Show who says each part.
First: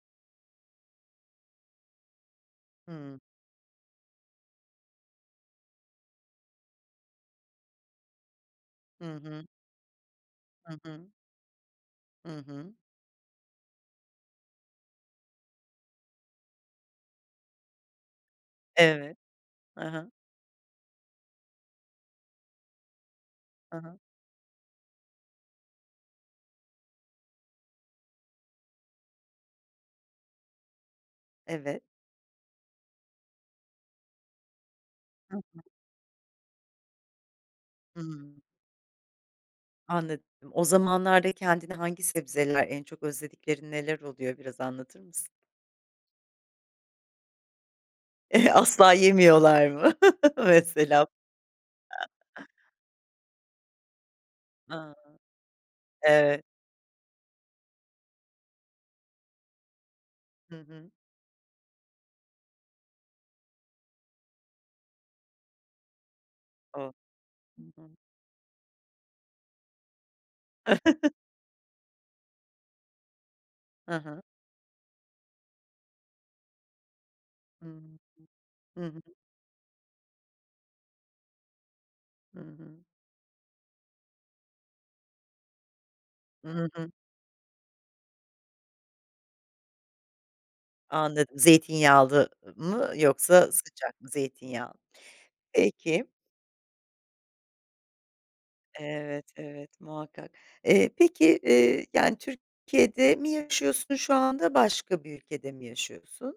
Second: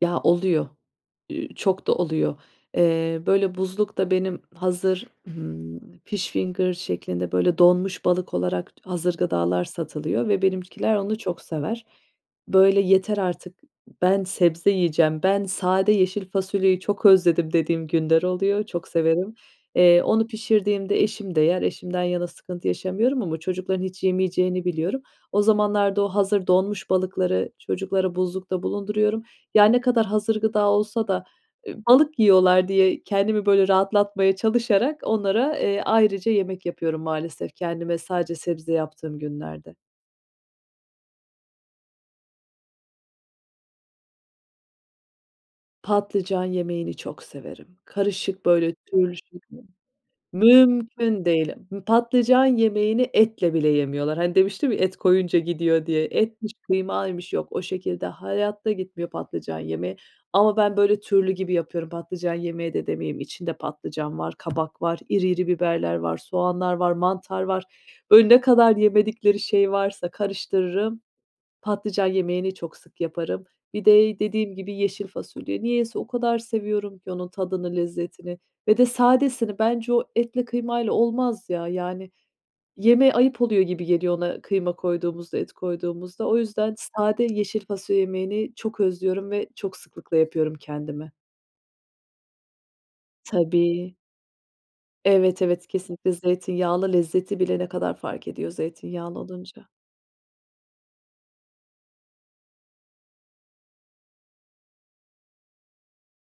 Speaker 1: Ya, oluyor, ü çok da oluyor.
Speaker 2: Hıı.
Speaker 1: Eee, böyle, buzlukta benim hazır, ımm, fish finger şeklinde, böyle, donmuş balık olarak t
Speaker 2: Hı
Speaker 1: hazır
Speaker 2: hı.
Speaker 1: gıdalar satılıyor ve
Speaker 2: Hı
Speaker 1: benimkiler
Speaker 2: hı.
Speaker 1: onu çok sever.
Speaker 2: Hı hı.
Speaker 1: Böyle, "Yeter artık, ben sebze yiyeceğim, ben sade yeşil fasulyeyi çok özledim." dediğim günler oluyor, çok
Speaker 2: Evet.
Speaker 1: severim.
Speaker 2: He
Speaker 1: Eee,
Speaker 2: he.
Speaker 1: onu pişirdiğimde eşim de yer, eşimden yana sıkıntı yaşamıyorum ama
Speaker 2: Hı
Speaker 1: çocukların
Speaker 2: hı.
Speaker 1: hiç yemeyeceğini biliyorum. O zamanlarda, o hazır donmuş balıkları çocuklara buzlukta bulunduruyorum. Ya, ne kadar hazır gıda olsa da, eee,
Speaker 2: Evet.
Speaker 1: balık yiyorlar diye kendimi böyle rahatlatmaya çalışarak
Speaker 2: Hı
Speaker 1: onlara,
Speaker 2: hı.
Speaker 1: eee, ayrıca yemek yapıyorum maalesef, kendime sadece
Speaker 2: Hıı.
Speaker 1: sebze yaptığım günlerde.
Speaker 2: Anladım. O zamanlarda kendine hangi sebzeler en çok özlediklerin neler oluyor biraz anlatır mısın?
Speaker 1: Patlıcan yemeğini çok severim, karışık,
Speaker 2: Eh,
Speaker 1: böyle,
Speaker 2: asla
Speaker 1: türlü şeklinde.
Speaker 2: yemiyorlar mı mesela?
Speaker 1: Mümküne değil. Patlıcan yemeğini etle bile yemiyorlar. Hani, demiştim ya,
Speaker 2: Iıı,
Speaker 1: et koyunca gidiyor diye,
Speaker 2: evet.
Speaker 1: etmiş, kıymaymış, yok, o şekilde hayatta gitmiyor patlıcan yemeği
Speaker 2: Hı
Speaker 1: ama ben,
Speaker 2: hı.
Speaker 1: böyle, türlü gibi yapıyorum. Patlıcan yemeği de demeyeyim, içinde patlıcan var, kabak var, iri iri biberler var, soğanlar var,
Speaker 2: A.
Speaker 1: mantar
Speaker 2: Hı
Speaker 1: var.
Speaker 2: hı.
Speaker 1: Önüne kadar yemedikleri şey varsa karıştırırım. Patlıcan yemeğini çok sık yaparım. Bir
Speaker 2: Hı
Speaker 1: de
Speaker 2: hı.
Speaker 1: dediğim gibi yeşil fasulye. Niyeyse, o kadar seviyorum ki onun tadını,
Speaker 2: Iıı,
Speaker 1: lezzetini ve
Speaker 2: hı
Speaker 1: de
Speaker 2: hı.
Speaker 1: sadesini. Bence o etle, kıymayla olmaz ya, yani,
Speaker 2: Hı hı.
Speaker 1: yemeğe ayıp oluyor gibi geliyor ona kıyma koyduğumuzda, et koyduğumuzda. O
Speaker 2: Hı
Speaker 1: yüzden
Speaker 2: hı.
Speaker 1: sade yeşil fasulye yemeğini çok özlüyorum ve çok sıklıkla yapıyorum kendime.
Speaker 2: Anladım. Zeytinyağlı, ı mı yoksa
Speaker 1: Tabii.
Speaker 2: sıcak mı zeytinyağı?
Speaker 1: Evet, evet.
Speaker 2: Peki.
Speaker 1: Kesinlikle zeytinyağlı. Lezzeti bile ne kadar fark ediyor zeytinyağlı
Speaker 2: Evet,
Speaker 1: olunca.
Speaker 2: evet, muhakkak. Eee, peki, eee, yani, Türkiye'de mi yaşıyorsun şu anda başka bir ülkede mi yaşıyorsun?